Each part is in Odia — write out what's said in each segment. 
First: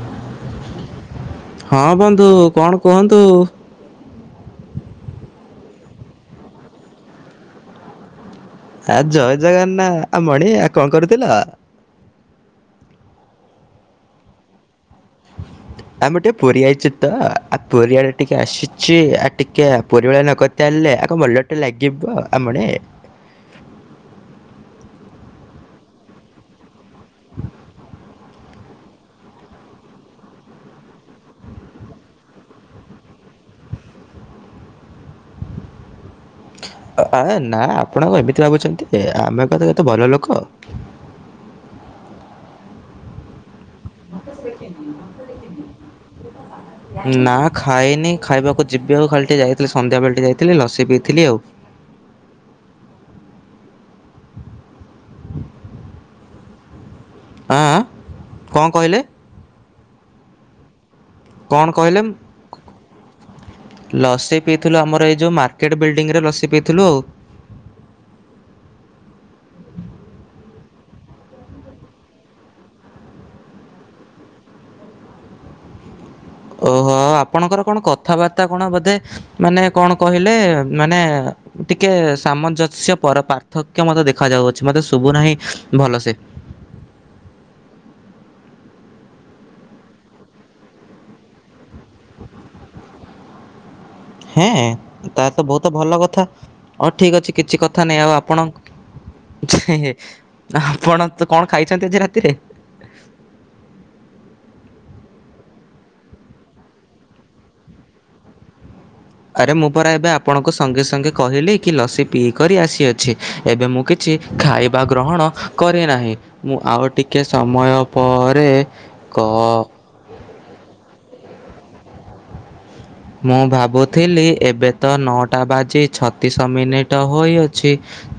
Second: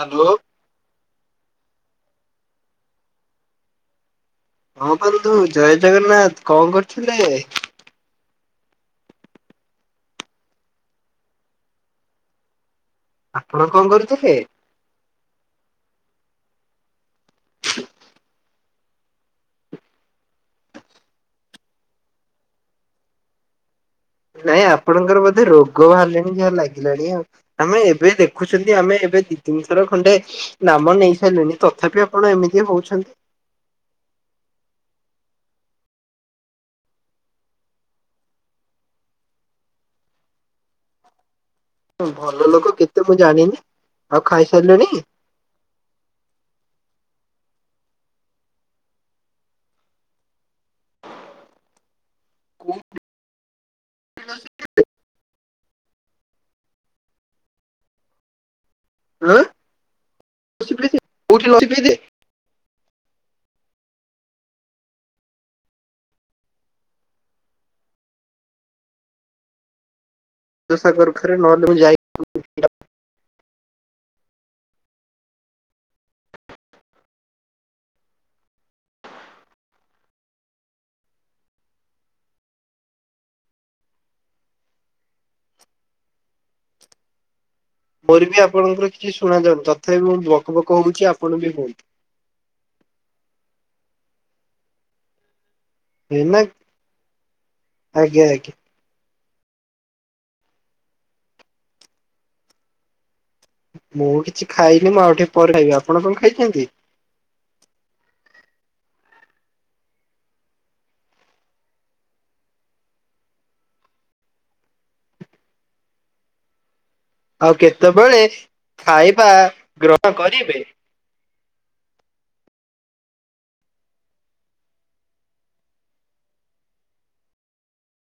ହାଲୋ। ହଁ ବନ୍ଧୁ କଣ କୁହନ୍ତୁ। ହଁ ବନ୍ଧୁ ଜୟ ଜଗନ୍ନାଥ କଣ କରୁଥିଲେ? ଆ ଜୟ ଜଗନ୍ନା ଆ ମଣି ଆ କଣ କରୁଥିଲ? ଆପଣ କଣ କରୁଥିଲେ? ଆମେ ଟିକେ ପୁରୀ ଆଇଛୁ ତ ଆ ପୁରୀ ଆଡେ ଟିକେ ଆସିଛି ଆଉ ଟିକେ ପୁରୀ ଭଳିଆ ନକ ତାହେଲେ ଆଗ ମଲଟେ ଲାଗିବ ଆମଣି। ନାଇଁ ଆପଣଙ୍କର ବୋଧେ ରୋଗ ବାହାରିଲେଣି ଯାହା ଲାଗିଲାଣି ଆଉ ଆମେ ଏବେ ଦେ ଦେଖୁଛନ୍ତି ଆମେ ଏବେ ଦି ତିନିଥର ଖଣ୍ଡେ ନାମ ନେଇ ସାଇଲେଣି ତଥାପି ଆପଣ ଏମିତି ହଉଛନ୍ତି। ଆ ନା ଆପଣଙ୍କ ଏମିତି ଭାବୁଛନ୍ତି ଯେ ଆମେ ପା [unintelligible] କେତେ ଭଲ ଲୋକ। ହ ଭଲ ଲୋକ କେତେ ମୁଁ ଜାଣିନି। ଆଉ ଖାଇସାରିଲେଣି? [inaudible] ନା ଖାଇନି ଖାଇବାକୁ ଯିବି ଆଉ ଖାଲି ଟିଏ ଯାଇଥିଲି ସନ୍ଧ୍ୟାବେଳେ ଟେ ଯାଇଥିଲି ଲସି ପିଇଥିଲି ଆଉ। ଲସି କେତେ ଆଁ ଆଁ କଣ କହିଲେ। ଉଁ [unintelligible] କଣ କହିଲେମ୍ ଲସି ପିଇଥିଲୁ ଆମର ଏଇ ଯୋଉ ମାର୍କେଟ ବିଲ୍ଡିଂ ରେ ଲସି ପିଇଥିଲୁ ଆଉ। ଦୋସା ଖର ଖରେ ନହଲେ ମୁଁ ଯାଇ ଓହୋ ଆପଣଙ୍କର କଣ କଥାବାର୍ତ୍ତା କଣ ବୋଧେ ମାନେ କଣ କହିଲେ ମାନେ। ଟିକେ ସାମଞ୍ଜସ୍ୟ ପର ପାର୍ଥକ୍ୟ ମୋତେ ଦେଖା ଯାଉଅଛି ମତେ ଶୁଭୁ ନାହିଁ ଭଲସେ। ମୋର ବି ଆପଣଙ୍କର କିଛି ଶୁଣାଯାଉନି ତଥାପି ମୁଁ ବକବକ ହଉଛି ଆପଣ ବି ହୁଅନ୍ତୁ। ହେଁ ତା ତ ବହୁତ ଭଲ ହେ କଥା ନା ହଉ ଠିକକ୍ ଅଛି କିଛି କଥା ନାହିଁ ଆଉ ଆଜ୍ଞା ଆପଣ। ଆଜ୍ଞା ଯେ ଆପଣ ତ କଣ ଖାଇଛନ୍ତି ଆଜି ରାତିରେ? ମୁଁ କିଛି ଖାଇନି ମୁଁ ଆଉ ଟିକେ ପରେ ଖାଇବି ଆପଣ କଣ ଖାଇଛନ୍ତି? ଆରେ ମୁଁ ପରା ଏବେ ଆପଣଙ୍କୁ ସଙ୍ଗେ ସଙ୍ଗେ କହିଲି କି ଲସି ପିଇ କରି ଆସିଅଛି ଏବେ ମୁଁ କି କିଛି ଖାଇବା ଗ୍ରହଣ କରି ନାହିଁ। ମୁଁ ଆଉ ଟିକେ ଆଉ ସମୟ କେତେବେଳେ ପରେ ଖାଇବା କ ଗ୍ରହଣ କରିବେ। ମୁଁ ଭାବୁଥିଲି ଏବେ ତ ନଅଟା ବାଜି ଛତିଶ ମିନିଟ ହୋଇଅଛି।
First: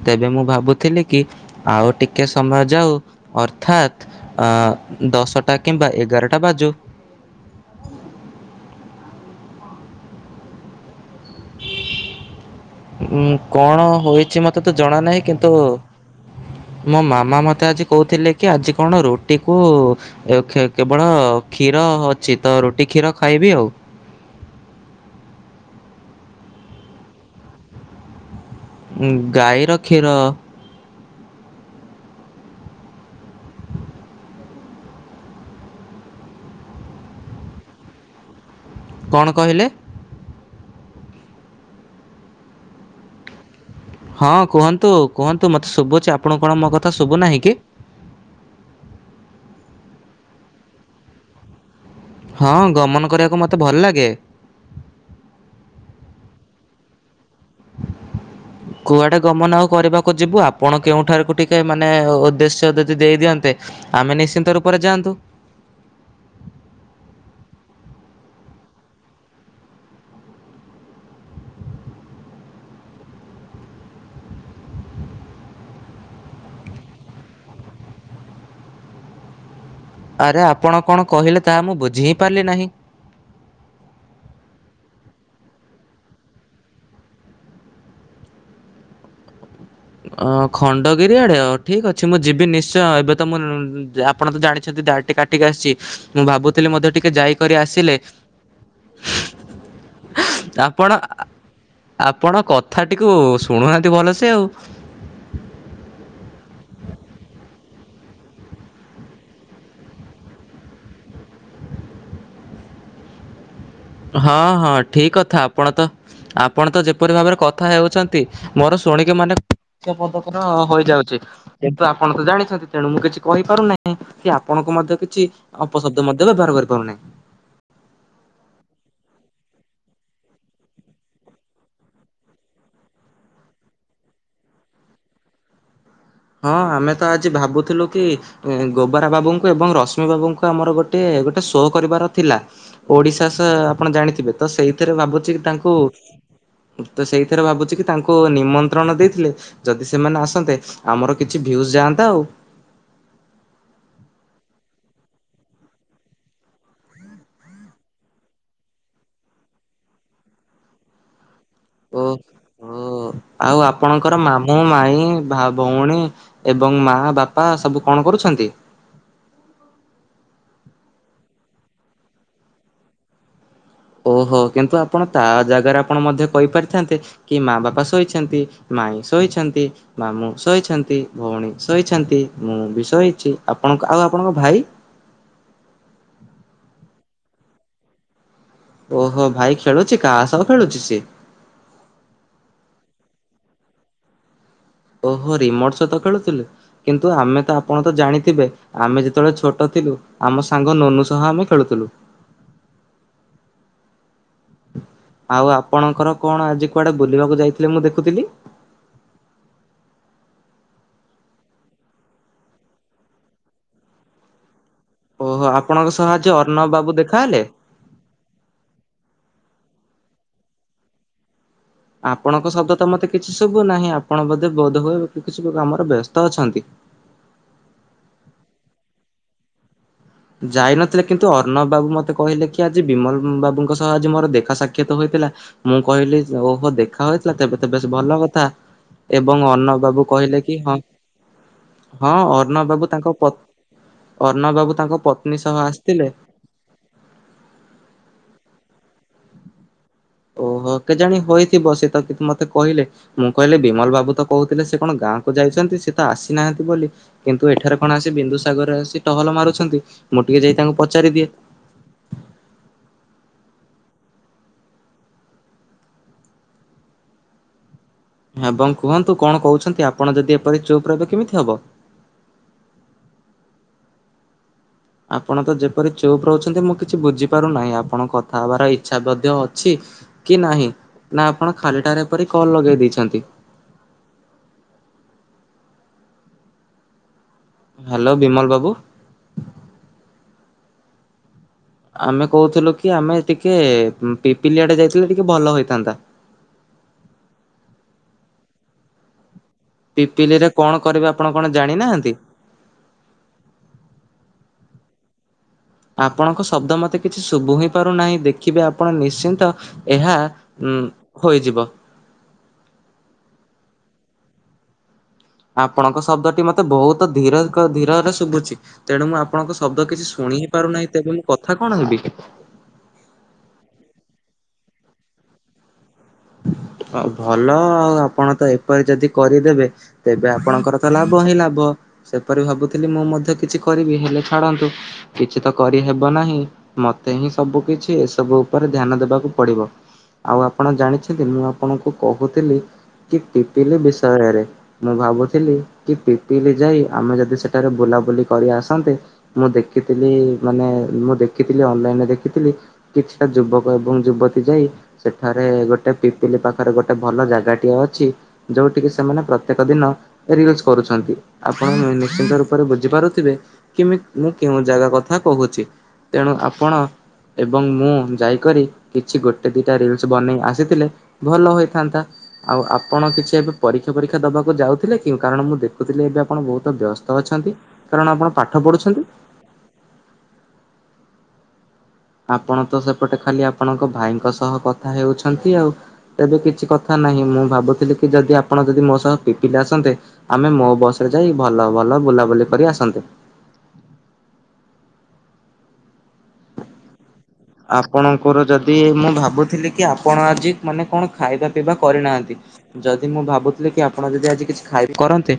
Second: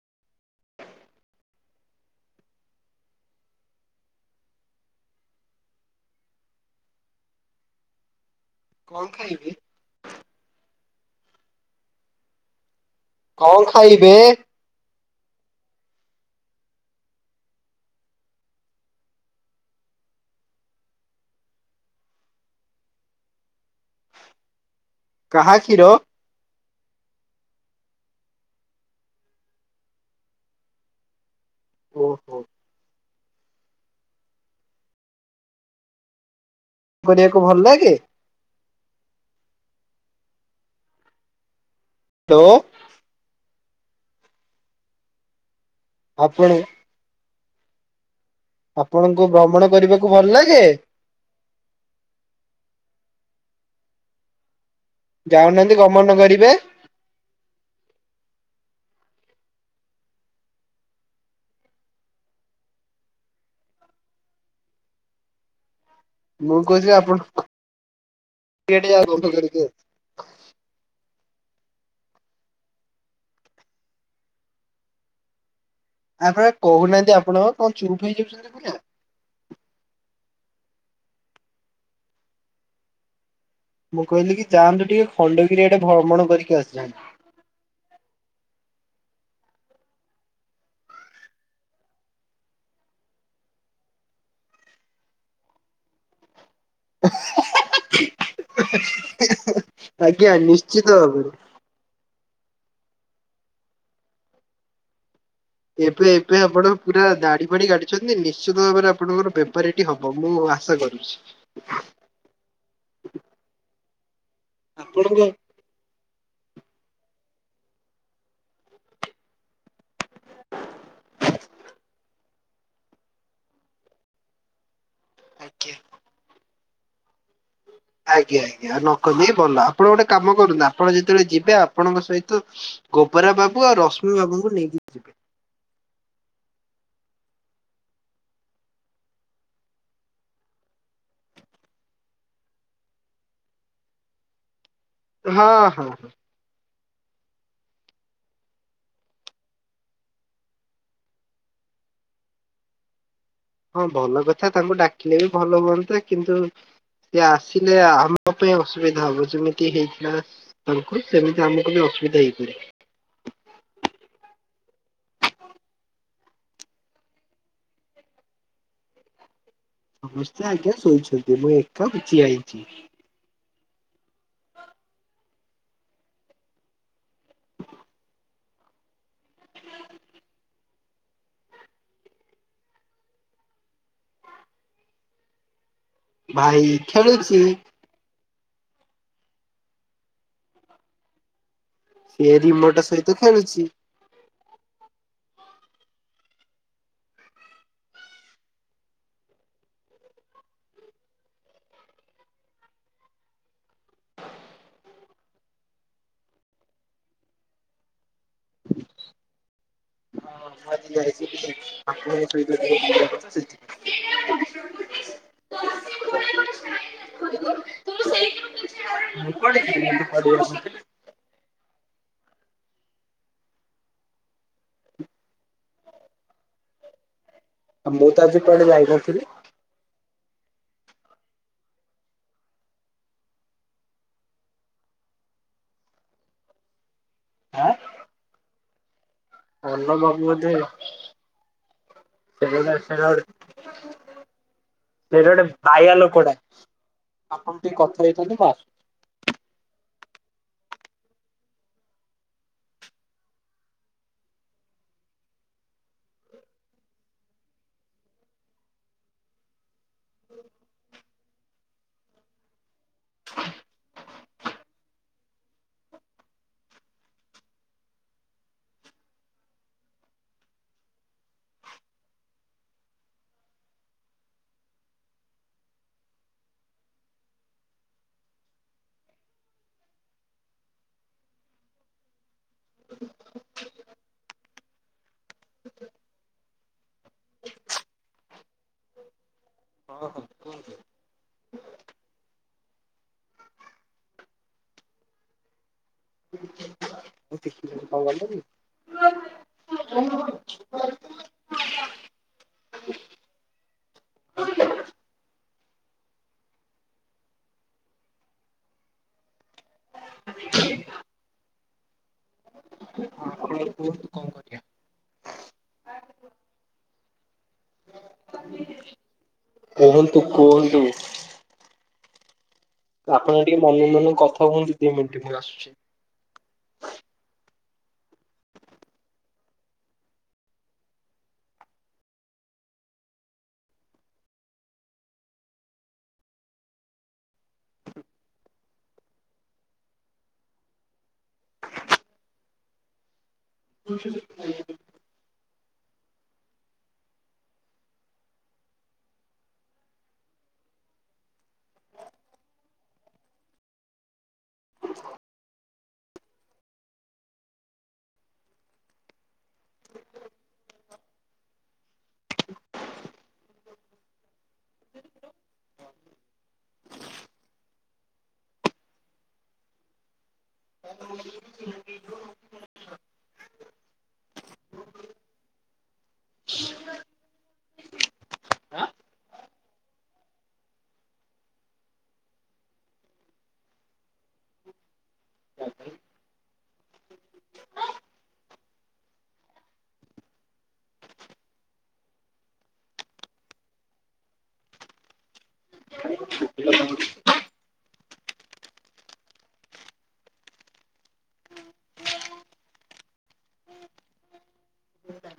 ତେବେ ମୁଁ ଭାବୁଥିଲି କି ଆଉ ଟିକେ ସମୟ ଯାଉ ଅର୍ଥାତ୍। ଆ ଦଶଟା କିମ୍ବା ଏଗାରଟା ବାଜୁ। କଣ ଖାଇବେ? ଉଁ କଣ ହୋଇଛି ମତେ ତ ଜଣା ନାହିଁ କିନ୍ତୁ। ମୋ ମାମା ମତେ ଆଜି କହୁଥିଲେ କି ଆଜି କଣ ରୁଟି କୁ। ଏ ଖେ, କେବଳ କ୍ଷୀର ଅଛି, ତ ରୁଟି କ୍ଷୀର ଖାଇବି ଆଉ। କାହା କ୍ଷୀର? ଉଁ, ଗାଈର କ୍ଷୀର। ଓହୋ ପାଠ ପଢିବାକୁ ଭଲ ଲାଗେ? କଣ କହିଲେ? ତୋ ହଁ, କୁହନ୍ତୁ-କୁହନ୍ତୁ, ମୋତେ ଶୁଭୁଛି। ଆପଣଙ୍କୁ ଆପଣ କଣ ମୋ କଥା ଶୁଭୁ ନାହିଁ କି? ଆପଣଙ୍କୁ ଭ୍ରମଣ କରିବାକୁ ଭଲ ଲାଗେ? ହଁ, ଗମନ କରିବାକୁ ମୋତେ ଭଲ ଲାଗେ। ଯାଉନାହାନ୍ତି ଗମନ କରିବେ? କୁଆଡେ ଗମନ ଆଉ କରିବାକୁ ଯିବୁ, ଆପଣ କେଉଁଠାରୁକୁ ଟିକେ ମାନେ ଉଦ୍ଦେଶ୍ୟ ଯଦି ଦେଇ ଦିଅନ୍ତେ ଆମେ ନିଶ୍ଚିନ୍ତ ରୂପରେ ଯାଆନ୍ତୁ। ମୁଁ କହୁଛି, ଆପଣ [unintelligible] ଆପଣ, କହୁନାହାନ୍ତି ଆପଣ, କଣ ଚୁପ୍ ହେଇଯାଉଚନ୍ତି ପୁରା? ଆରେ ଆପଣ କଣ କହିଲେ, ତାହା ମୁଁ ବୁଝି ହିଁ ପାରିଲି ନାହିଁ? ମୁଁ କହିଲି କି, ଯାଆନ୍ତୁ ଟିକେ ଖଣ୍ଡଗିରି ଆଡେ ଭ୍ରମଣ କରିକି ଆସିଯାଆନ୍ତୁ? ଅ, ଖଣ୍ଡଗିରି ଆଡେ, ଆଉ ଠିକ ଅଛି, ମୁଁ ଯିବି ନିଶ୍ଚୟ, ଏବେ ତ ମୁଁ ଆପଣ ତ ଜାଣିଛନ୍ତି ଦାଡି ଟିକେ କାଟି ଟିକେ ଆସିଛି। ମୁଁ ଭାବୁଥିଲି, ମଧ୍ୟ ଟିକେ ଯାଇକରି ଆସିଲେ ଆଜ୍ଞା, ଆପଣ ନିଶ୍ଚିତ ଭାବରେ। ଆପଣ କଥାଟିକୁ ଶୁଣୁନାହାନ୍ତି ଭଲସେ ଆଉ ଏବେ-ଏବେ ଆପଣ ପୁରା ଦାଢ-ଫାଡି କାଟିଚନ୍ତି, ନିଶ୍ଚିତ ଭାବରେ ଆପଣଙ୍କର ବେପାରୀଟି ହବ, ମୁଁ ଆଶା କରୁଛି। [unintelligible] ହଁ ହଁ, ଠିକ ଆପଣଙ୍କ କଥା, ଆପଣ ତ ଆପଣ ତ ଯେପରି ଭାବରେ କଥା ହେଉଛନ୍ତି, ମୋର ଶୁଣିକି ମାନେ [unintelligible] ହୋଇଯାଉଛି। କିନ୍ତୁ, ଆପଣ ତ ଜାଣିଛନ୍ତି, ତେଣୁ ମୁଁ କିଛି କହିପାରୁନାହିଁ, କି ଆପଣଙ୍କୁ ମଧ୍ୟ କିଛି ଆଜ୍ଞା। ଅପଶବ୍ଦ ମଧ୍ୟ ବ୍ୟବହାର କରିପାରୁନାହିଁ। ଆଜ୍ଞା ଆଜ୍ଞା, ନକଲେଇ ଭଲ, ଆପଣ ଗୋଟେ କାମ କରନ୍ତୁ ଆପଣ ଯେତେବେଳେ ଯିବେ ଆପଣଙ୍କ ସହିତ ଗୋବରା ବାବୁ ଆଉ ରଶ୍ମି ବାବୁଙ୍କୁ ନେଇକି ହଁ, ଆମେ ତ ଆଜି ଭାବୁଥିଲୁ କି ଗୋବରା ବାବୁଙ୍କୁ ଏବଂ ରଶ୍ମି ବାବୁଙ୍କୁ ଆମର ଗୋଟେ, ଗୋଟେ ଶୋ କରିବାର ଥିଲା ଓଡିଶା ସହ ଆପଣ ଜାଣିଥିବେ, ତ ସେଇଥିରେ ଭାବୁଚି କି ହଁ ତାଙ୍କୁ ହଁ ତ ସେଇଥିରେ ଭାବୁଚି କି ତାଙ୍କୁ ନିମନ୍ତ୍ରଣ ଦେଇଥିଲେ, ଯଦି ସେମାନେ ଆସନ୍ତେ ଆମର କିଛି ଭ୍ୟୁ ଯାଆନ୍ତା ଆଉ। ହଁ ଭଲ କଥା, ତାଙ୍କୁ ଡାକିଲେ ବି ଭଲ ହୁଅନ୍ତା, କିନ୍ତୁ ସେ ଆସିଲେ, ଆମ ପାଇଁ ଅସୁବିଧା ହବ, ଯେମିତି ହେଇଥିଲା ତାଙ୍କୁ ସେମିତି ଆମ କୁବି ଓ ଅସୁବିଧା ଓ ହେଇପାରେ? ଆଉ ଆପଣଙ୍କର ମାମୁଁ ମାଇଁ ଭା ଭଉଣୀ ଏବଂ ମା ବାପା ସବୁ କଣ କରୁଛନ୍ତି? ସମସ୍ତେ ଆଜ୍ଞା ଶୋଇଛନ୍ତି, ମୁଁ ଏକା କିଛି ଆଇଚି। ଓହୋ, କିନ୍ତୁ ଆପଣ ତା ଜାଗାରେ ଆପଣ ମଧ୍ୟ କହିପାରିଥାନ୍ତେ କି ମା ବାପା ଶୋଇଛନ୍ତି, ମାଇଁ ଶୋଇଛନ୍ତି ମାମୁଁ ଶୋଇଛନ୍ତି, ଭଉଣୀ ଶୋଇଛନ୍ତି, ମୁଁ ବି ଶୋଇଛି, ଆପଣ ଆଉ ଆପଣଙ୍କ ଭାଇ ଭାଇ ଖେଳୁଛି। ଓହୋ ଭାଇ ଖେଳୁଚି କାହା ସହ ଖେଳୁଚି ସିଏ? ସିଏ ରିମୋଟ ସହିତ ଖେଳୁଚି। ଓହୋ ରିମୋଟ ସହିତ ଖେଳୁଥିଲେ କିନ୍ତୁ ଆମେ ତ ଆପଣ ତ ଜାଣିଥିବେ ଆମେ ଯେତେବେଳେ ଛୋଟଥିଲୁ ଆମ ସାଙ୍ଗ ନୁନୁ ସହ ଆମେ ଖେଳୁଥିଲୁ। ଆଉ ଆପଣଙ୍କର କଣ ଆଜି କୁଆଡେ ବୁଲିବାକୁ ଯାଇଥିଲେ ମୁଁ ଦେଖୁଥିଲି। [inaudible] ଓହୋ ଆପଣଙ୍କ ସହ ଆଜି ଅର୍ଣ୍ଣବ ବାବୁ ଦେଖାହେଲେ? [inaudible] ଆପଣଙ୍କ ଶବ୍ଦ ତ ମତେ କିଛି ଶୁଭୁନାହିଁ ଆପଣ ବୋଧେ ବୋଧ ହୁଏ କିଛି କାମରେ ବ୍ୟସ୍ତ ଅଛନ୍ତି? ଆଉ ମୁଁ ତ ଆଜି କୁଆଡେ ଯାଇନଥିଲି। ଯାଇନଥିଲେ କିନ୍ତୁ ଅର୍ଣ୍ଣବ ବାବୁ ମତେ କହିଲେ କି ଆଜି ବିମଲ ବାବୁଙ୍କ ସହ ଆଜି ମୋର ଦେଖା ସାକ୍ଷାତ ହୋଇଥିଲା। ମୁଁ କହିଲି ଓହୋ ଦେଖାହୋଇଥିଲା ତେବେ ତ ଆଁ ବେଶ ଭଲ କଥା। ଏବଂ ଅର୍ଣ୍ଣବ ଅର୍ଣ୍ଣ ବାବୁ କହିଲେ ବୋଧେ କି ହଁ। ହଁ ସେଇଟା ଅର୍ଣ୍ଣବ ଗୋଟେ ବାବୁ ସେଇଟା ତାଙ୍କ ପ ଗୋଟେ ଅର୍ଣ୍ଣବ ବାବୁ ତାଙ୍କ ସେଇଟା ପତ୍ନୀ ଗୋଟେ ସହ ବାୟା ଆସିଥିଲେ। ଲୋକଟା। ଆପଣ ଟିକେ କଥା ହେଇଥାନ୍ତେ ମୁଁ ଆସ୍ ଓହୋ କେଜାଣି ହୋଇଥିବ ସେ ତ କିନ୍ତୁ ମତେ କହିଲେ। ମୁଁ କହିଲି ବିମଲ ବାବୁ ତ କହୁଥିଲେ ସେ କଣ ଗାଁକୁ ଯାଇଚନ୍ତି ସେ ତ ଆସିନାହାନ୍ତି ବୋଲି। କିନ୍ତୁ ଏଠାରେ କଣ ଆସି ବିନ୍ଦୁସାଗରରେ ଆସି ଟହଲ ମାରୁଚନ୍ତି ମୁଁ ଟିକେ ଯାଇ ତାଙ୍କୁ ପଚାରି ଦିଏ। ଏବଂ କୁହନ୍ତୁ କଣ କହୁଚନ୍ତି ଆପଣ ଯଦି ଏପରି ଚୁପ୍ ରହିବେ କେମିତି ହବ? ଆପଣ ତ ଯେପରି ଚୁପ୍ ରହୁଚନ୍ତି ମୁଁ କିଛି ବୁଝିପାରୁନାହିଁ ଆପଣଙ୍କ କଥା ହବାର ଇଚ୍ଛା ମଧ୍ୟ ଅଛି କି ନାହିଁ ନା ଆପଣ ଖାଲିଟାରେ ଏପରି କଲ୍ ଲଗେଇ ଦେଇଚନ୍ତି? ହାଲୋ ବିମଲ ବାବୁ। ହଁ ହଁ କୁହ ଆମେ କହୁଥିଲୁ କି ଆମେ ଟିକେ ପିପିଲିଆଡେ ଯାଇଥିଲେ ଟିକେ ଭଲ ହେଇଥାନ୍ତା। ମୁଁ କଣ କଇଲ କି? ପିପିଲିରେ କଣ କରିବେ ଆପଣ କଣ ଜାଣିନାହାନ୍ତି? ଆପଣଙ୍କ ଶବ୍ଦ ମୋତେ କିଛି ଶୁଭୁ ହିଁ ପାରୁନାହିଁ। ଦେଖିବେ ଆପଣ ନିଶ୍ଚିନ୍ତ ଏହା ଉଁ ହୋଇଯିବ। ହଁ ଆପଣ କୁହନ୍ତୁ କଣ କରିବା? ଆପଣଙ୍କ ଶବ୍ଦଟି ମତେ ବହୁତ ଧୀର ଧୀରରେ ଶୁଭୁଚି। ତେଣୁ ମୁଁ ଆପଣଙ୍କ ଶବ୍ଦ କିଛି କୁହନ୍ତୁ ଶୁଣି ହିଁ କୁହନ୍ତୁ ପାରୁନାହିଁ। ତେବେ ମୁଁ କଥା କଣ ହେବି? ଆପଣ ଟିକେ ମନକୁ ମନକୁ କଥା ହୁଅନ୍ତୁ ଦି ମିନିଟ ମୁଁ ଆସୁଚି। ଭଲ ଆଉ ଆପଣ ତ ଏପରି ଯଦି କରିଦେବେ ତେବେ ଆପଣଙ୍କର ତ ଲାଭ ହିଁ ଲାଭ। ସେପରି ଭାବୁଥିଲି ମୁଁ ମଧ୍ୟ କିଛି କରିବି ହେଲେ ଛାଡନ୍ତୁ କିଛି ତ କରିହେବ ନାହିଁ। ମତେ ହିଁ ସବୁ କିଛି ଏସବୁ ଉପରେ ଧ୍ୟାନ ଦବାକୁ ପଡିବ। ଆଉ ଆପଣ ଜାଣି ନ୍ତି ମୁଁ ଆପଣଙ୍କୁ କହୁଥିଲି କି ପିପିଲି ବିଷୟରେ। ମୁଁ ଭାବୁଥିଲି କି ପିପିଲି ଯାଇ ଆମେ ଯଦି ସେଠାରେ ବୁଲାବୁଲି କରି ଆସନ୍ତେ। ମୁଁ ଦେଖିଥିଲି ମାନେ ମୁଁ ଦେଖିଥିଲି ଅନଲାଇନରେ ଦେଖିଥିଲି। କିଛିଟା ଯୁବକ ଏବଂ ଯୁବତୀ ଯାଇ ସେଠାରେ ଗୋଟେ ଟେ ପିପିଲି ପାଖରେ ଗୋଟେ ଭଲ ଜାଗାଟିଏ ଅଛି ଯୋଉଠିକି ସେମାନେ ପ୍ରତ୍ୟେକ ଦିନ ରିଲ କରୁଚନ୍ତି ଆପଣ ନିଶ୍ଚିନ୍ତ ରୂପରେ ବୁଝିପାରୁଥିବେ କିମ ମୁଁ କେଉଁ ଜାଗା କଥା କହୁଚି ତେଣୁ ଆପଣ ଏବଂ ମୁଁ ଯାଇକରି କିଛି ଗୋଟେ ଦିଟା ରିଲସ ବନେଇ ଆସ ଯେ ଥିଲେ ଭଲ ହୋଇଥାନ୍ତା। ଆଉ ଆପଣ କିଛି ଏବେ ପରୀକ୍ଷା ଫରୀକ୍ଷା ଦବାକୁ ଯାଉଥିଲେ କି, କାରଣ ମୁଁ ଦେଖୁଥିଲି ଏବେ ଆପଣ ବୋହୁତ ବ୍ୟସ୍ତ ଅଛନ୍ତି। କାରଣ ଆପଣ ପାଠ ଆଁ ପଢୁଛନ୍ତି। ଆପଣ ତ ସେପଟେ ଖାଲି ଆପଣଙ୍କ ଭାଇଙ୍କ ସହ କଥା ହେଉଛନ୍ତି ଆଉ। ତେବେ କିଛି କଥା ନାହିଁ, ମୁଁ ଭାବୁଥିଲି କି ଯଦି ଆପଣ ଯଦି ମୋ ସହ ପିପିଲି ଆସନ୍ତେ। ଆମେ ମୋ ବସ୍ ରେ ଯାଇ ଭଲ ଭଲ ବୁଲାବୁଲି କରି ଆସନ୍ତେ। [unintelligible] ଆପଣଙ୍କର ଯଦି ମୁଁ ଭାବୁଥିଲି କି ଆପଣ ଆଜି ମାନେ କଣ ଖାଇବା ପିଇବା କରିନାହାନ୍ତି? ଯଦି ମୁଁ ଭାବୁଥିଲି କି ଆପଣ ଯଦି ଆଜି କିଛି ଖାଇବି କରନ୍ତେ।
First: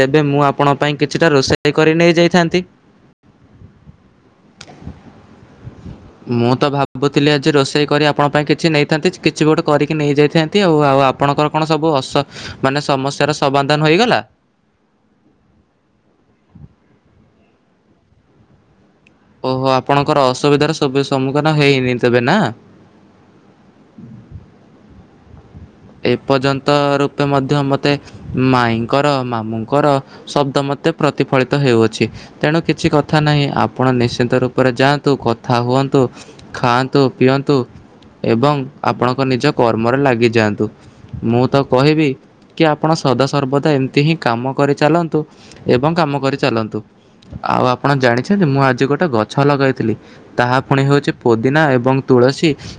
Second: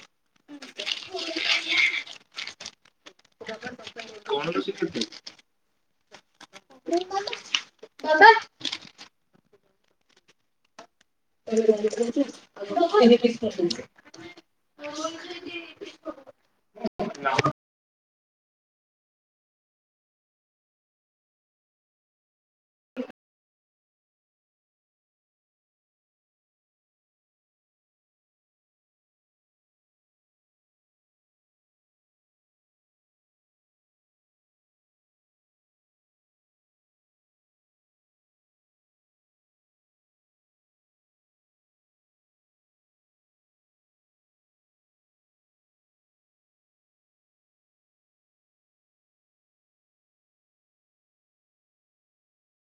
ତେବେ ମୁଁ ଆପଣ ପାଇଁ କିଛିଟା ରୋଷେଇ କରି ନେଇ ଯାଇଥାନ୍ତି। କଣ ରୋଷେଇ?। [inaudible] ମୁଁ ତ ଭାବୁଥିଲି ଆଜି ରୋଷେଇ କରି ଆପଣ ପାଇଁ କିଛି ନେଇଥାନ୍ତି, କିଛି ଗୋଟେ କରିକି ନେଇଯାଇଥା ନ୍ତି ଆଉ, ଆଉ ଆପଣଙ୍କର କଣ ସବୁ ହସ ମାନେ ସମସ୍ୟାର ସମାଧାନ ହେଇଗଲା? ଓହୋ! ଆପଣଙ୍କର ଅସୁବିଧାର ସବେ ସମ୍ମୁଖୀନ ହେଇନି ତେବେ ନା। ହୁଁ। ଏପର୍ଯ୍ୟନ୍ତ ରୂପେ ମଧ୍ୟ ମତେ ମାଇଁଙ୍କର, ମାମୁଁଙ୍କର ଶବ୍ଦ ମତେ ପ୍ରତିଫଳିତ ହେଉଅଛି। ତେଣୁ କିଛି କଥା ନାହିଁ ଆପଣ ନିଶ୍ଚିନ୍ତ ରୂପରେ ଯାଆନ୍ତୁ କଥା ହୁଅନ୍ତୁ ଖାଆନ୍ତୁ ପିଅନ୍ତୁ ଏବଂ ଆପଣଙ୍କ ନିଜ କର୍ମରେ ଲାଗିଯାଆନ୍ତୁ। ମୁଁ ତ କହିବି କି ଆପଣ ସଦାସର୍ବଦା ଏମତି ହିଁ କାମ କରିଚାଲନ୍ତୁ, ଏବଂ କାମ କରି ଚାଲନ୍ତୁ। ଆଉ ଆପଣ ଜାଣିଛନ୍ତି ମୁଁ ଆଜି ଗୋଟେ ଗଛ ଲଗାଇଥିଲି। ତାହା ପୁଣି ହେଉଛି ପୁଦିନା ଏବଂ ତୁଳସୀ